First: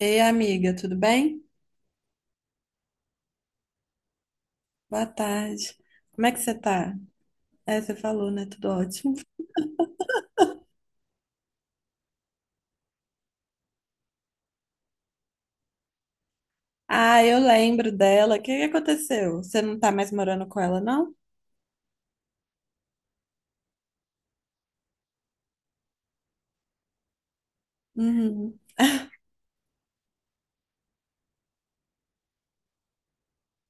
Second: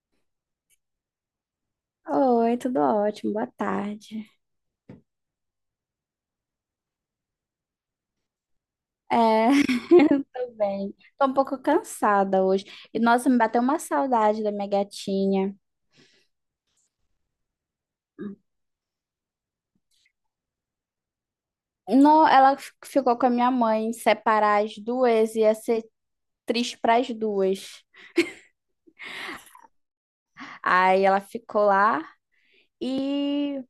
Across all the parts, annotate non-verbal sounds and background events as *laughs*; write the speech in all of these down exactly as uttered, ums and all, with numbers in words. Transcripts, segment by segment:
Ei, amiga, tudo bem? Oi, tudo ótimo, boa tarde. Boa tarde. Como é que você tá? É, você falou, né? Tudo ótimo. É, *laughs* tô bem. Tô um pouco cansada hoje. E nossa, me bateu uma saudade da minha gatinha. Ah, eu lembro dela. O que que aconteceu? Você não tá mais morando com ela, não? Não, ela fi- ficou com a minha mãe, separar as duas ia ser triste para as duas. Uhum. Aí ela ficou lá e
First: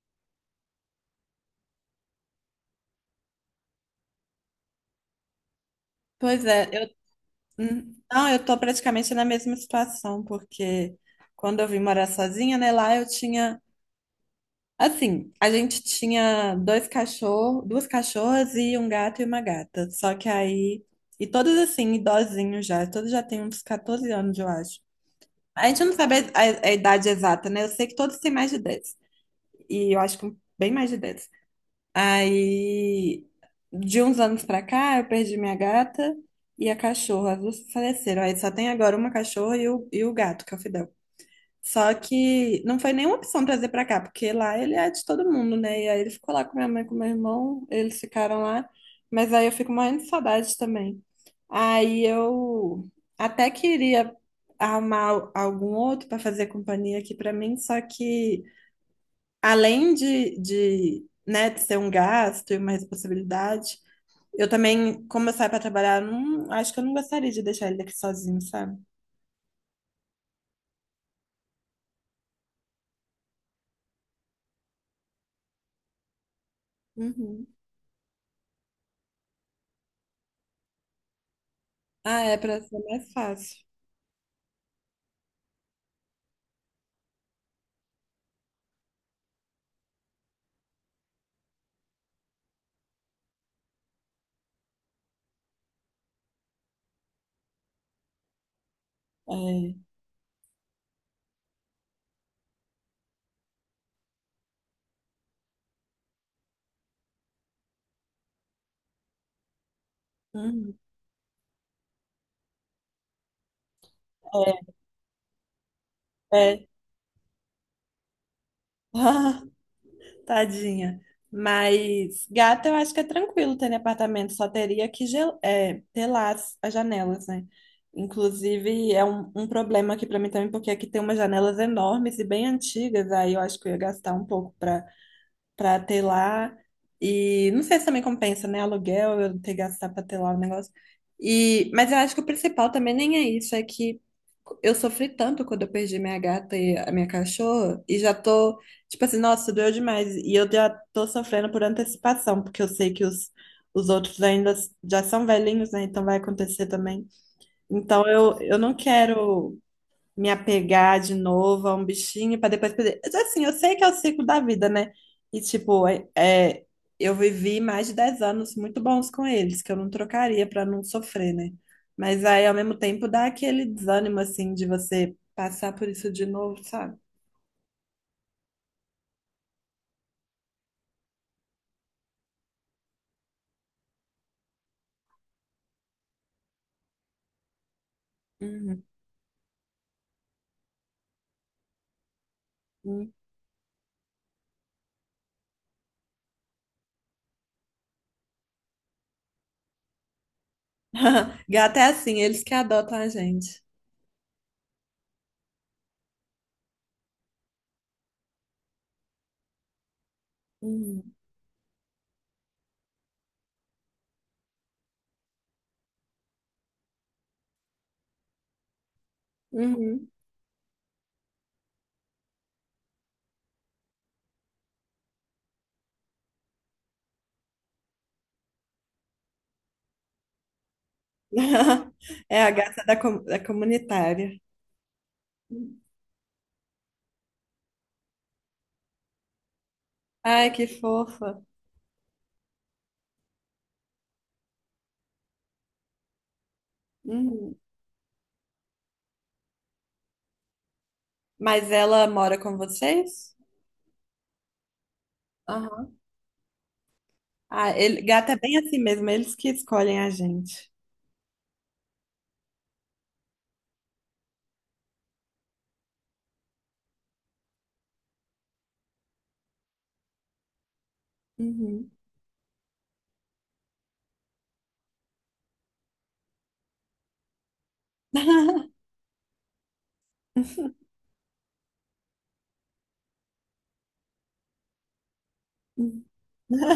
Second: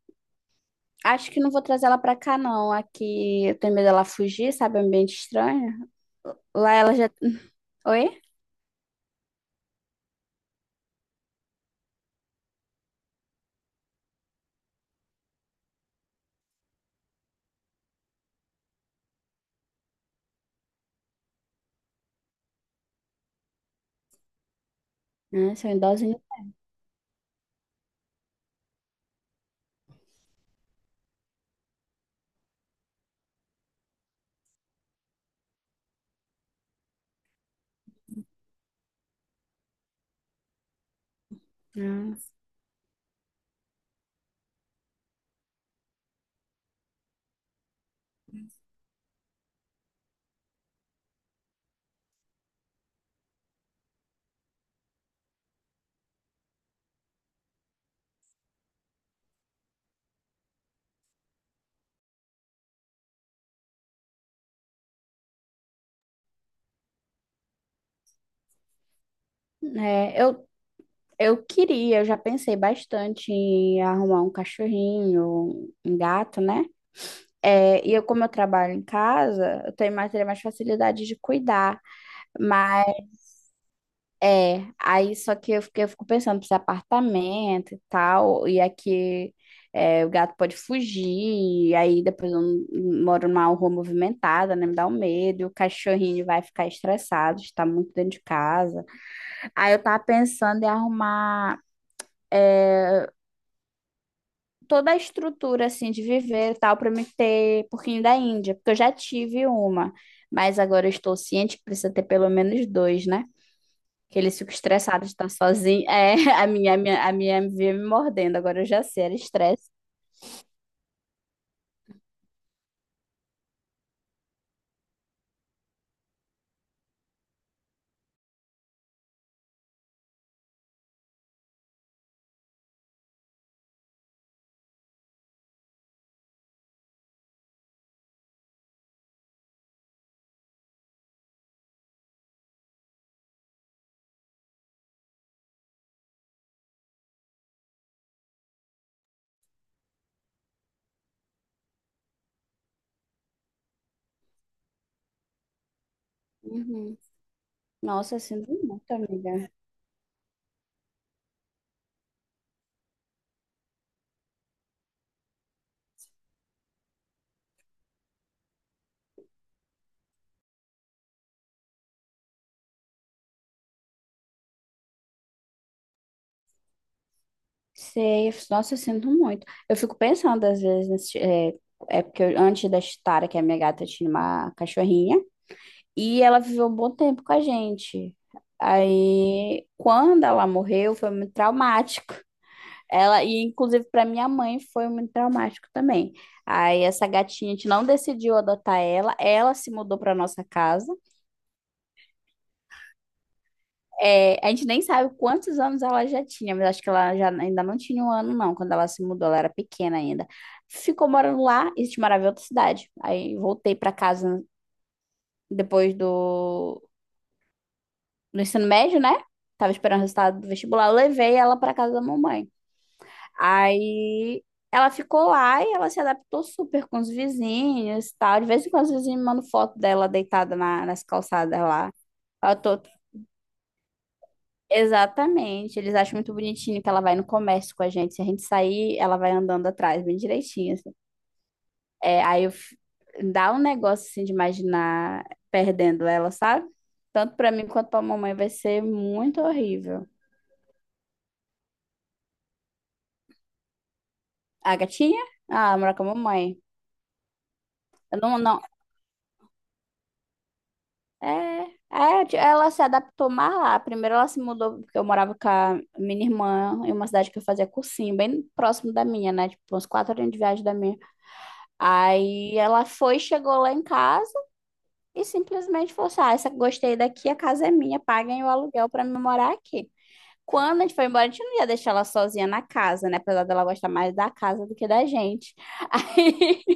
acho que não vou trazer ela pra cá não. Aqui eu tenho medo dela fugir, sabe, é um ambiente estranho. Pois é, Lá eu ela já *laughs* hum, Oi? não, eu tô praticamente na mesma situação, porque quando eu vim morar sozinha, né, lá eu tinha assim, a gente tinha dois cachorros, duas cachorras e um gato e uma gata. Só que aí e todos assim, idosinhos já, todos já têm uns catorze anos, eu acho. Né, A são gente não idosos, sabe né? a, a idade exata, né? Eu sei que todos têm mais de dez, e eu acho que bem mais de dez. Aí, de uns anos pra cá, eu perdi minha gata e a cachorra. As duas faleceram. Aí só tem agora uma cachorra e o, e o gato, que é o Fidel. Só Ah. que não foi nenhuma opção trazer pra cá, porque lá ele é de todo mundo, né? E aí ele ficou lá com minha mãe, com meu irmão, eles ficaram lá. Mas aí eu fico morrendo de saudade também. Aí eu até queria arrumar al- algum outro para fazer companhia aqui pra mim, só que além de, de, né, de ser um gasto e uma responsabilidade, eu também, como eu saio para trabalhar, eu não, acho que eu não gostaria de deixar ele aqui sozinho, sabe? É, eu Eu queria, eu já pensei bastante em arrumar um cachorrinho, um gato, né? Uhum. É, e eu, como eu trabalho em casa, eu tenho mais, teria mais facilidade de cuidar. Ah, é, para ser Mas mais fácil. é, aí só que eu, fiquei, eu fico pensando, precisa apartamento e tal, e aqui é, o gato pode fugir, e aí depois eu não- moro numa rua movimentada, né? Me dá um medo, e o cachorrinho vai ficar estressado, está muito dentro de casa. Aí É. eu tava pensando em arrumar toda a estrutura assim de viver e tal para me ter porquinho da Índia, porque eu já tive uma, mas Hum, agora eu estou ciente que precisa ter pelo menos dois, né? Que eles ficam estressados de estar sozinho. É, *laughs* a é, é. minha, a minha, a minha vinha me mordendo, agora eu já sei, era estresse. *laughs* Tadinha. Mas gato eu acho que é tranquilo ter em apartamento, só teria que gel é, telar as, as janelas, né? Inclusive, é um, um problema aqui para mim também, porque aqui tem umas janelas enormes e bem antigas, aí eu acho que eu ia gastar um pouco para pra ter lá. E não sei se também compensa, né? Aluguel, eu ter que gastar pra ter lá o negócio. E, mas eu acho que o principal também nem é isso, é que eu sofri tanto quando eu perdi minha gata e a minha cachorra, e já tô, tipo assim, nossa, doeu demais. E eu já tô sofrendo por antecipação, porque eu sei que os, os outros ainda já são velhinhos, né? Então vai acontecer Uhum. também. Então Nossa, eu eu, sinto eu não muito, amiga. quero me apegar de novo a um bichinho para depois perder. Mas, assim, eu sei que é o ciclo da vida, né? E tipo, é, é, eu vivi mais de dez anos muito bons com eles, que eu não trocaria para não sofrer, né? Mas aí, ao mesmo tempo, dá aquele desânimo, assim, de você passar por isso de novo, sabe? Sei, nossa, eu sinto muito. Eu fico pensando às vezes, nesse- é, é porque eu- antes da Chitara, que é a minha gata, eu tinha uma cachorrinha. E ela viveu um bom tempo com a gente. Uhum. Aí, quando ela morreu, foi muito traumático. Uhum. Ela, e inclusive para minha mãe foi muito traumático também. Aí, essa gatinha, a gente não decidiu adotar ela, ela se mudou para nossa casa. *laughs* Gato é assim, eles que adotam a gente. É, a gente nem sabe quantos anos ela já tinha, mas acho que ela já ainda não tinha um ano, não, quando ela se mudou, ela era pequena ainda. Ficou Uhum. morando lá e a gente morava em outra cidade. Aí, voltei para casa depois do no ensino médio, né? Tava esperando o Uhum. resultado do vestibular, eu levei ela pra casa da mamãe. Aí ela ficou lá e ela se adaptou super com os vizinhos e tal. De vez em quando os vizinhos me mandam foto dela deitada na, nas calçadas lá. *laughs* É a Ela tô... gata da, com- da comunitária. Exatamente, eles acham muito bonitinho que ela vai no comércio com a gente. Se a gente sair, ela vai andando atrás, bem Ai, que direitinho, assim. fofa. É, aí eu... f- dá um negócio assim de imaginar perdendo ela, sabe? Tanto pra Uhum. mim quanto pra mamãe vai ser muito horrível. Mas ela mora com vocês? A gatinha? Ah, mora Aham. com a mamãe. Ah, ele, Eu gato é não, bem não. assim mesmo, eles que escolhem a gente. É, é, ti- ela se adaptou mais lá. Primeiro ela se mudou, porque eu morava com a minha irmã em uma cidade que eu fazia cursinho, bem próximo da minha, né? Tipo, uns quatro horas de viagem da minha. Uhum. Aí ela foi, chegou lá em casa e simplesmente falou assim: Ah, essa, gostei daqui, a casa é minha, paguem o aluguel pra me morar aqui. Quando a *laughs* gente foi embora, a gente não ia deixar ela sozinha na casa, né? Apesar dela gostar mais da casa do que da gente. *laughs*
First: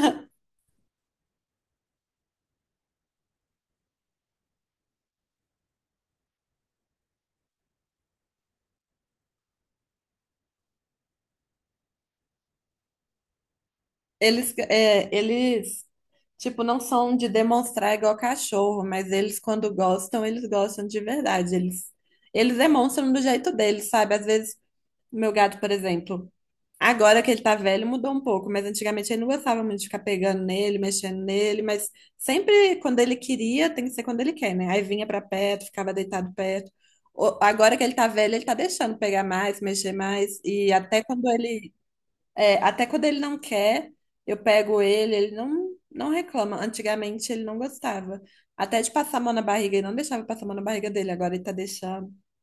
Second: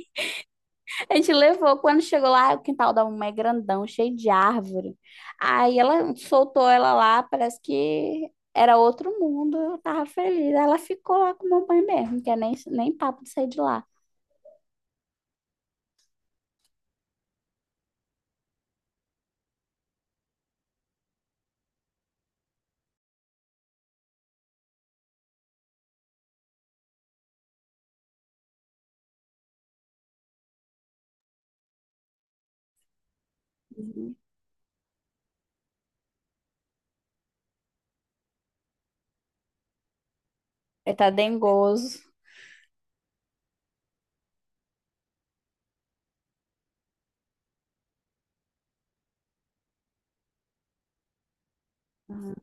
A gente levou, quando chegou lá, o quintal da mamãe é grandão, cheio de árvore. Aí ela soltou ela lá, parece que era outro mundo, eu tava feliz. Aí ela ficou lá com a mamãe mesmo, que é nem, nem papo de sair de lá. Eles, é, eles, tipo, não são de demonstrar igual cachorro, mas eles, quando gostam, eles gostam de verdade. Eles, eles demonstram do jeito deles, sabe? Às vezes meu gato, por exemplo, agora que ele tá velho, mudou um pouco, mas antigamente ele não gostava muito de ficar pegando nele, mexendo nele, mas sempre quando ele queria, tem que ser Uhum. quando ele quer, né? Aí vinha pra perto, ficava deitado perto. O- Agora que ele tá velho, ele tá deixando pegar mais, mexer mais, e Ele até tá quando ele, dengoso. é, até quando ele não quer, eu pego ele, ele não, não reclama. Antigamente ele não gostava. Até de passar a mão na barriga, ele não deixava eu passar a mão na barriga dele, agora ele tá deixando. Uhum.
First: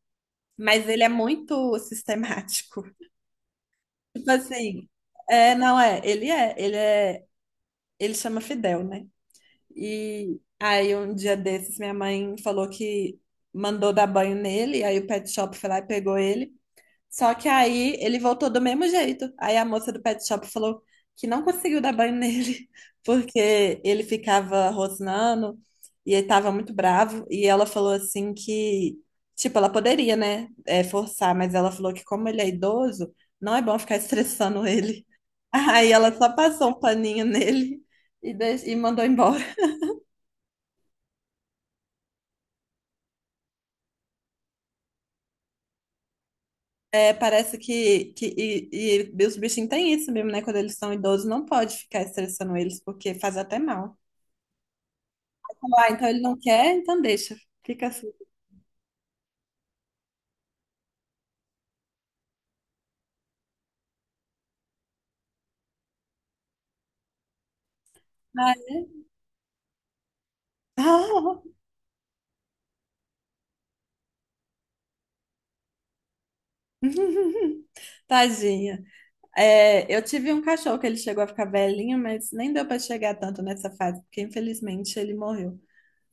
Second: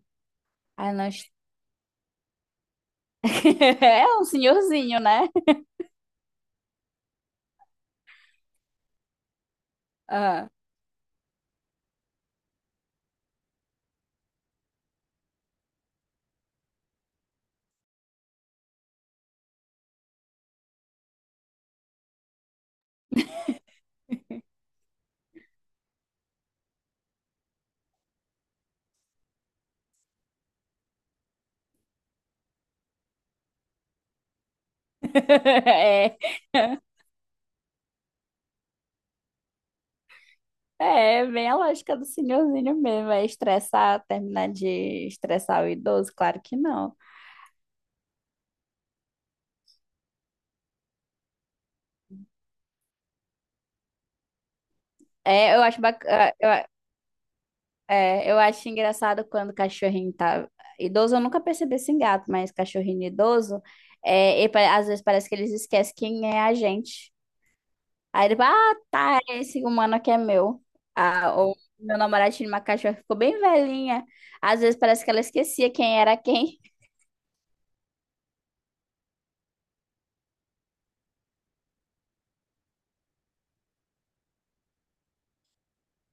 Mas Aí ele é nós... muito *laughs* sistemático. *laughs* É um Tipo assim, senhorzinho, né? é, não é, ele é, ele é, ele chama Fidel, né? E Ah, aí, um dia desses, minha mãe falou que mandou dar banho nele, aí o pet shop foi lá e pegou ele. Só que aí ele voltou do mesmo jeito. Aí a moça do pet shop falou que não conseguiu dar banho nele, *laughs* porque ele ficava rosnando e ele tava muito bravo. E ela falou assim que, tipo, ela poderia, né, é, forçar, mas ela falou que como ele é idoso, não é bom ficar estressando ele. *laughs* Aí ela só passou um *laughs* paninho nele e, deix- e mandou embora. é, é bem a lógica do senhorzinho mesmo. É estressar, terminar de estressar o idoso? Claro que não. É, parece que, que e, e os bichinhos têm isso mesmo, né? Quando eles são idosos, não pode ficar estressando eles, porque faz até mal. É, eu acho Ah, então ele bacana. não quer, então deixa. Fica assim. É, eu acho engraçado quando o cachorrinho tá idoso, eu nunca percebi isso em gato, mas cachorrinho idoso, é, e pa- às vezes parece que eles esquecem quem é a gente. Aí ele fala, Ah, ah, é? tá, é esse humano aqui é meu. Ah, Ah! ou meu namorado tinha uma cachorra que ficou bem velhinha. Às vezes parece que ela esquecia quem era quem. *laughs* Tadinha. É, eu tive um cachorro que ele chegou a ficar velhinho, mas nem deu para chegar tanto nessa fase, porque infelizmente ele morreu.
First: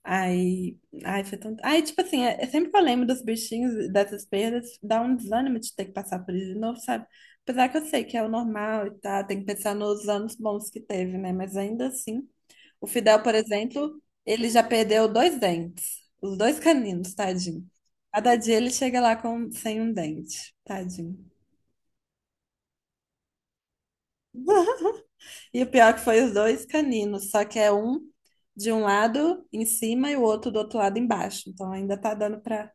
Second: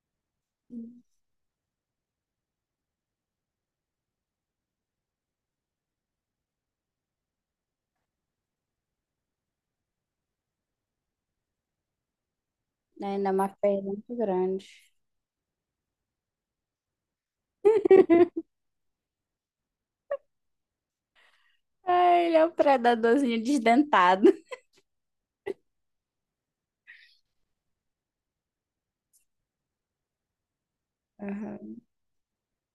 Aí, ai, foi tão. Aí, tipo assim, é, é sempre que eu lembro dos bichinhos, e dessas perdas, dá um desânimo de ter que passar por isso de novo, sabe? Apesar que eu sei que é o normal e tá tem que pensar nos anos bons que teve, né? Mas ainda assim, o Né? Fidel, Ainda é por uma perda exemplo, muito ele já grande. perdeu dois dentes, os dois caninos, tadinho. Cada *laughs* dia ele chega lá com, sem um dente, tadinho. Ai, ele é um predadorzinho desdentado. *laughs* E o pior é que foi os dois caninos, só que é um de um lado em cima e o outro do outro lado embaixo. Então Aham. ainda tá dando pra.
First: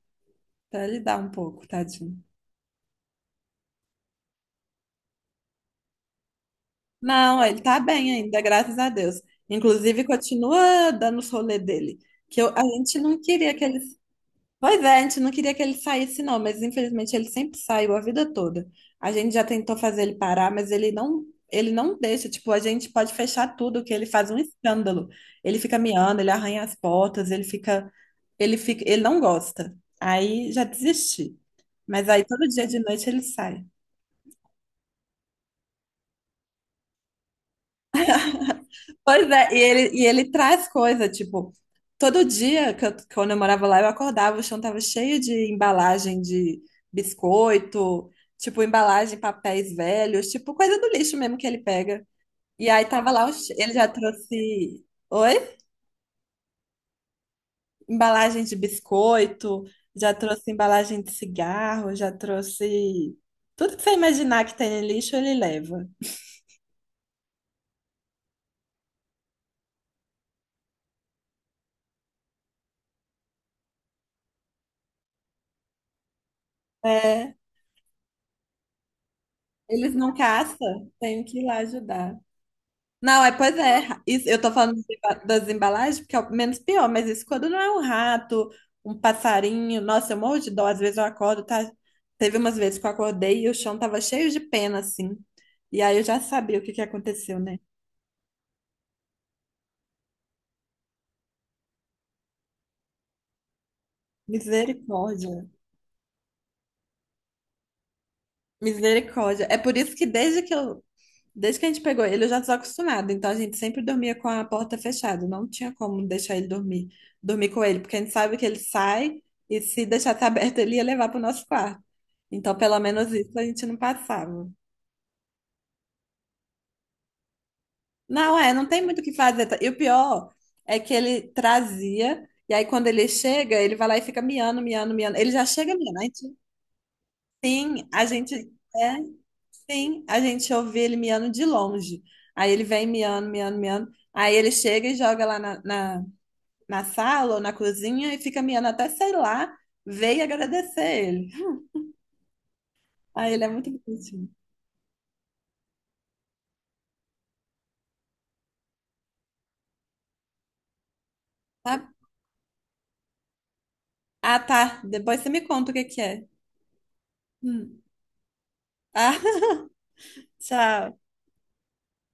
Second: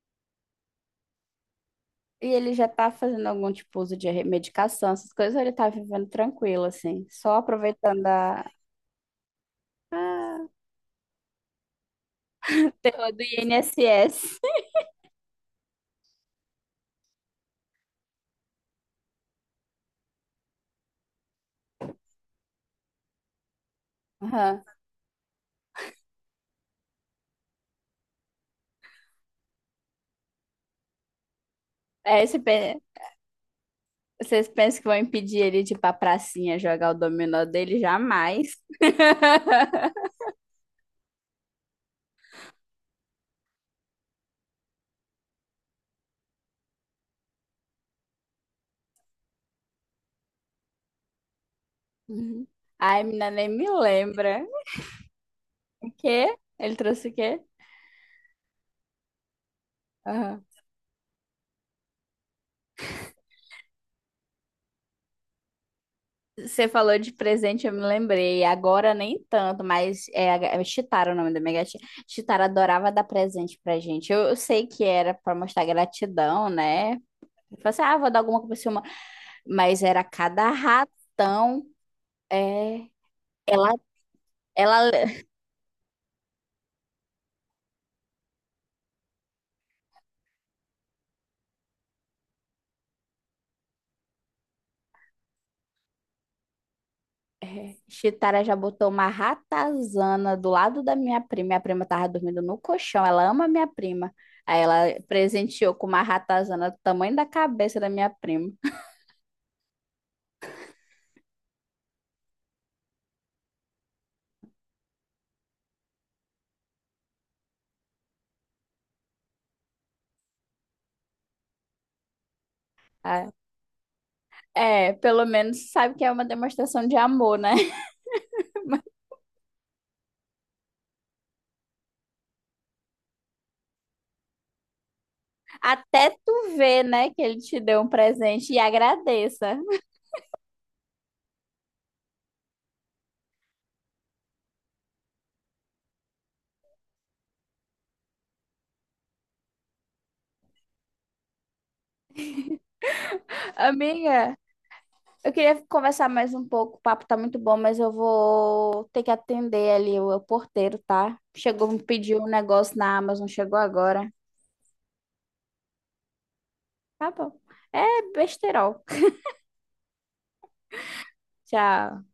Pra ele dar um pouco, tadinho. E ele já tá fazendo algum tipo uso de medicação, essas coisas, ou ele tá vivendo tranquilo, assim, só Não, ele tá aproveitando bem ainda, a, graças a Deus. Inclusive, a continua dando os rolê dele. Que eu- a gente terror não do queria que ele. I N dois S. Pois é, a gente não queria que ele saísse, não, mas infelizmente ele sempre saiu a vida toda. A gente já tentou fazer ele parar, mas ele não, ele não deixa. Tipo, a gente pode fechar tudo, que ele *laughs* faz um Aham. escândalo. Ele fica miando, ele arranha as portas, ele fica, ele fica, ele não gosta. Aí já desisti. Mas É, aí esse todo dia de pe- noite ele sai. vocês pensam que vão impedir ele de ir pra pracinha jogar o dominó dele? Jamais. Pois é, e ele, e *laughs* ele traz coisa, tipo, todo dia que eu- quando eu morava lá, eu acordava, o chão tava cheio de embalagem de biscoito, tipo, embalagem, papéis velhos, tipo, coisa do lixo mesmo que ele pega. Uhum. E aí Ai, tava lá, menina, o nem che- me ele já lembra. trouxe, oi? O quê? Ele trouxe o quê? Embalagem de biscoito, já Aham. trouxe embalagem de cigarro, já trouxe tudo que você imaginar que tem em lixo, ele leva. Você falou de presente, eu me lembrei. Agora nem tanto, mas é, é Chitara o nome da minha gatinha. Chitara adorava dar presente pra gente. Eu, eu sei que era pra mostrar gratidão, né? É, Eu falei assim, ah, vou dar alguma coisa pra você, uma. Mas eles era não cada caçam, tenho que ir lá ratão. ajudar. É, Não, é, pois ela, é. Isso, eu tô falando ela, de ba- das embalagens, porque é o menos pior, mas isso quando não é um rato, um passarinho. Nossa, eu morro de dó. Às vezes eu acordo, tá? Teve umas vezes que eu acordei e o chão tava cheio de pena, assim. E aí eu já sabia o que que aconteceu, né? é, Chitara já botou uma ratazana do lado da minha prima. Minha prima tava dormindo no colchão. Ela ama minha prima. Aí ela Misericórdia. presenteou com uma ratazana do tamanho da cabeça da minha prima. Misericórdia. É por isso que desde que eu desde que a gente pegou ele, eu já estava acostumada. Então a gente sempre dormia com a porta fechada. Não tinha como deixar ele dormir, dormir com ele, porque a gente sabe que ele sai e se deixasse *laughs* aberto, ele ia levar para o nosso quarto. Então, pelo menos isso a gente não passava. É, pelo menos sabe que é uma demonstração de amor, né? *laughs* Não, é, não tem muito o que fazer. Tá? E o pior é que ele trazia, e aí quando ele chega, ele vai lá e fica miando, miando, miando. Ele já chega Até miando. tu ver, né, que ele te deu Sim, um a gente presente e é, agradeça. sim, a gente ouve ele miando de longe. Aí ele vem miando, miando, miando. Aí ele chega e joga lá na, na, na sala ou na cozinha e fica miando até, sei lá, ver e agradecer ele. Aí ele é muito bonitinho. Amiga, eu queria conversar mais um pouco. O papo tá muito bom, mas eu vou ter que atender ali o, o porteiro, tá? Chegou, Tá, me pediu um negócio na Amazon, chegou agora. ah, tá. Depois você me conta o que que é. Tá bom. Hum. É besterol. Ah, *laughs* *laughs* tchau. Tchau.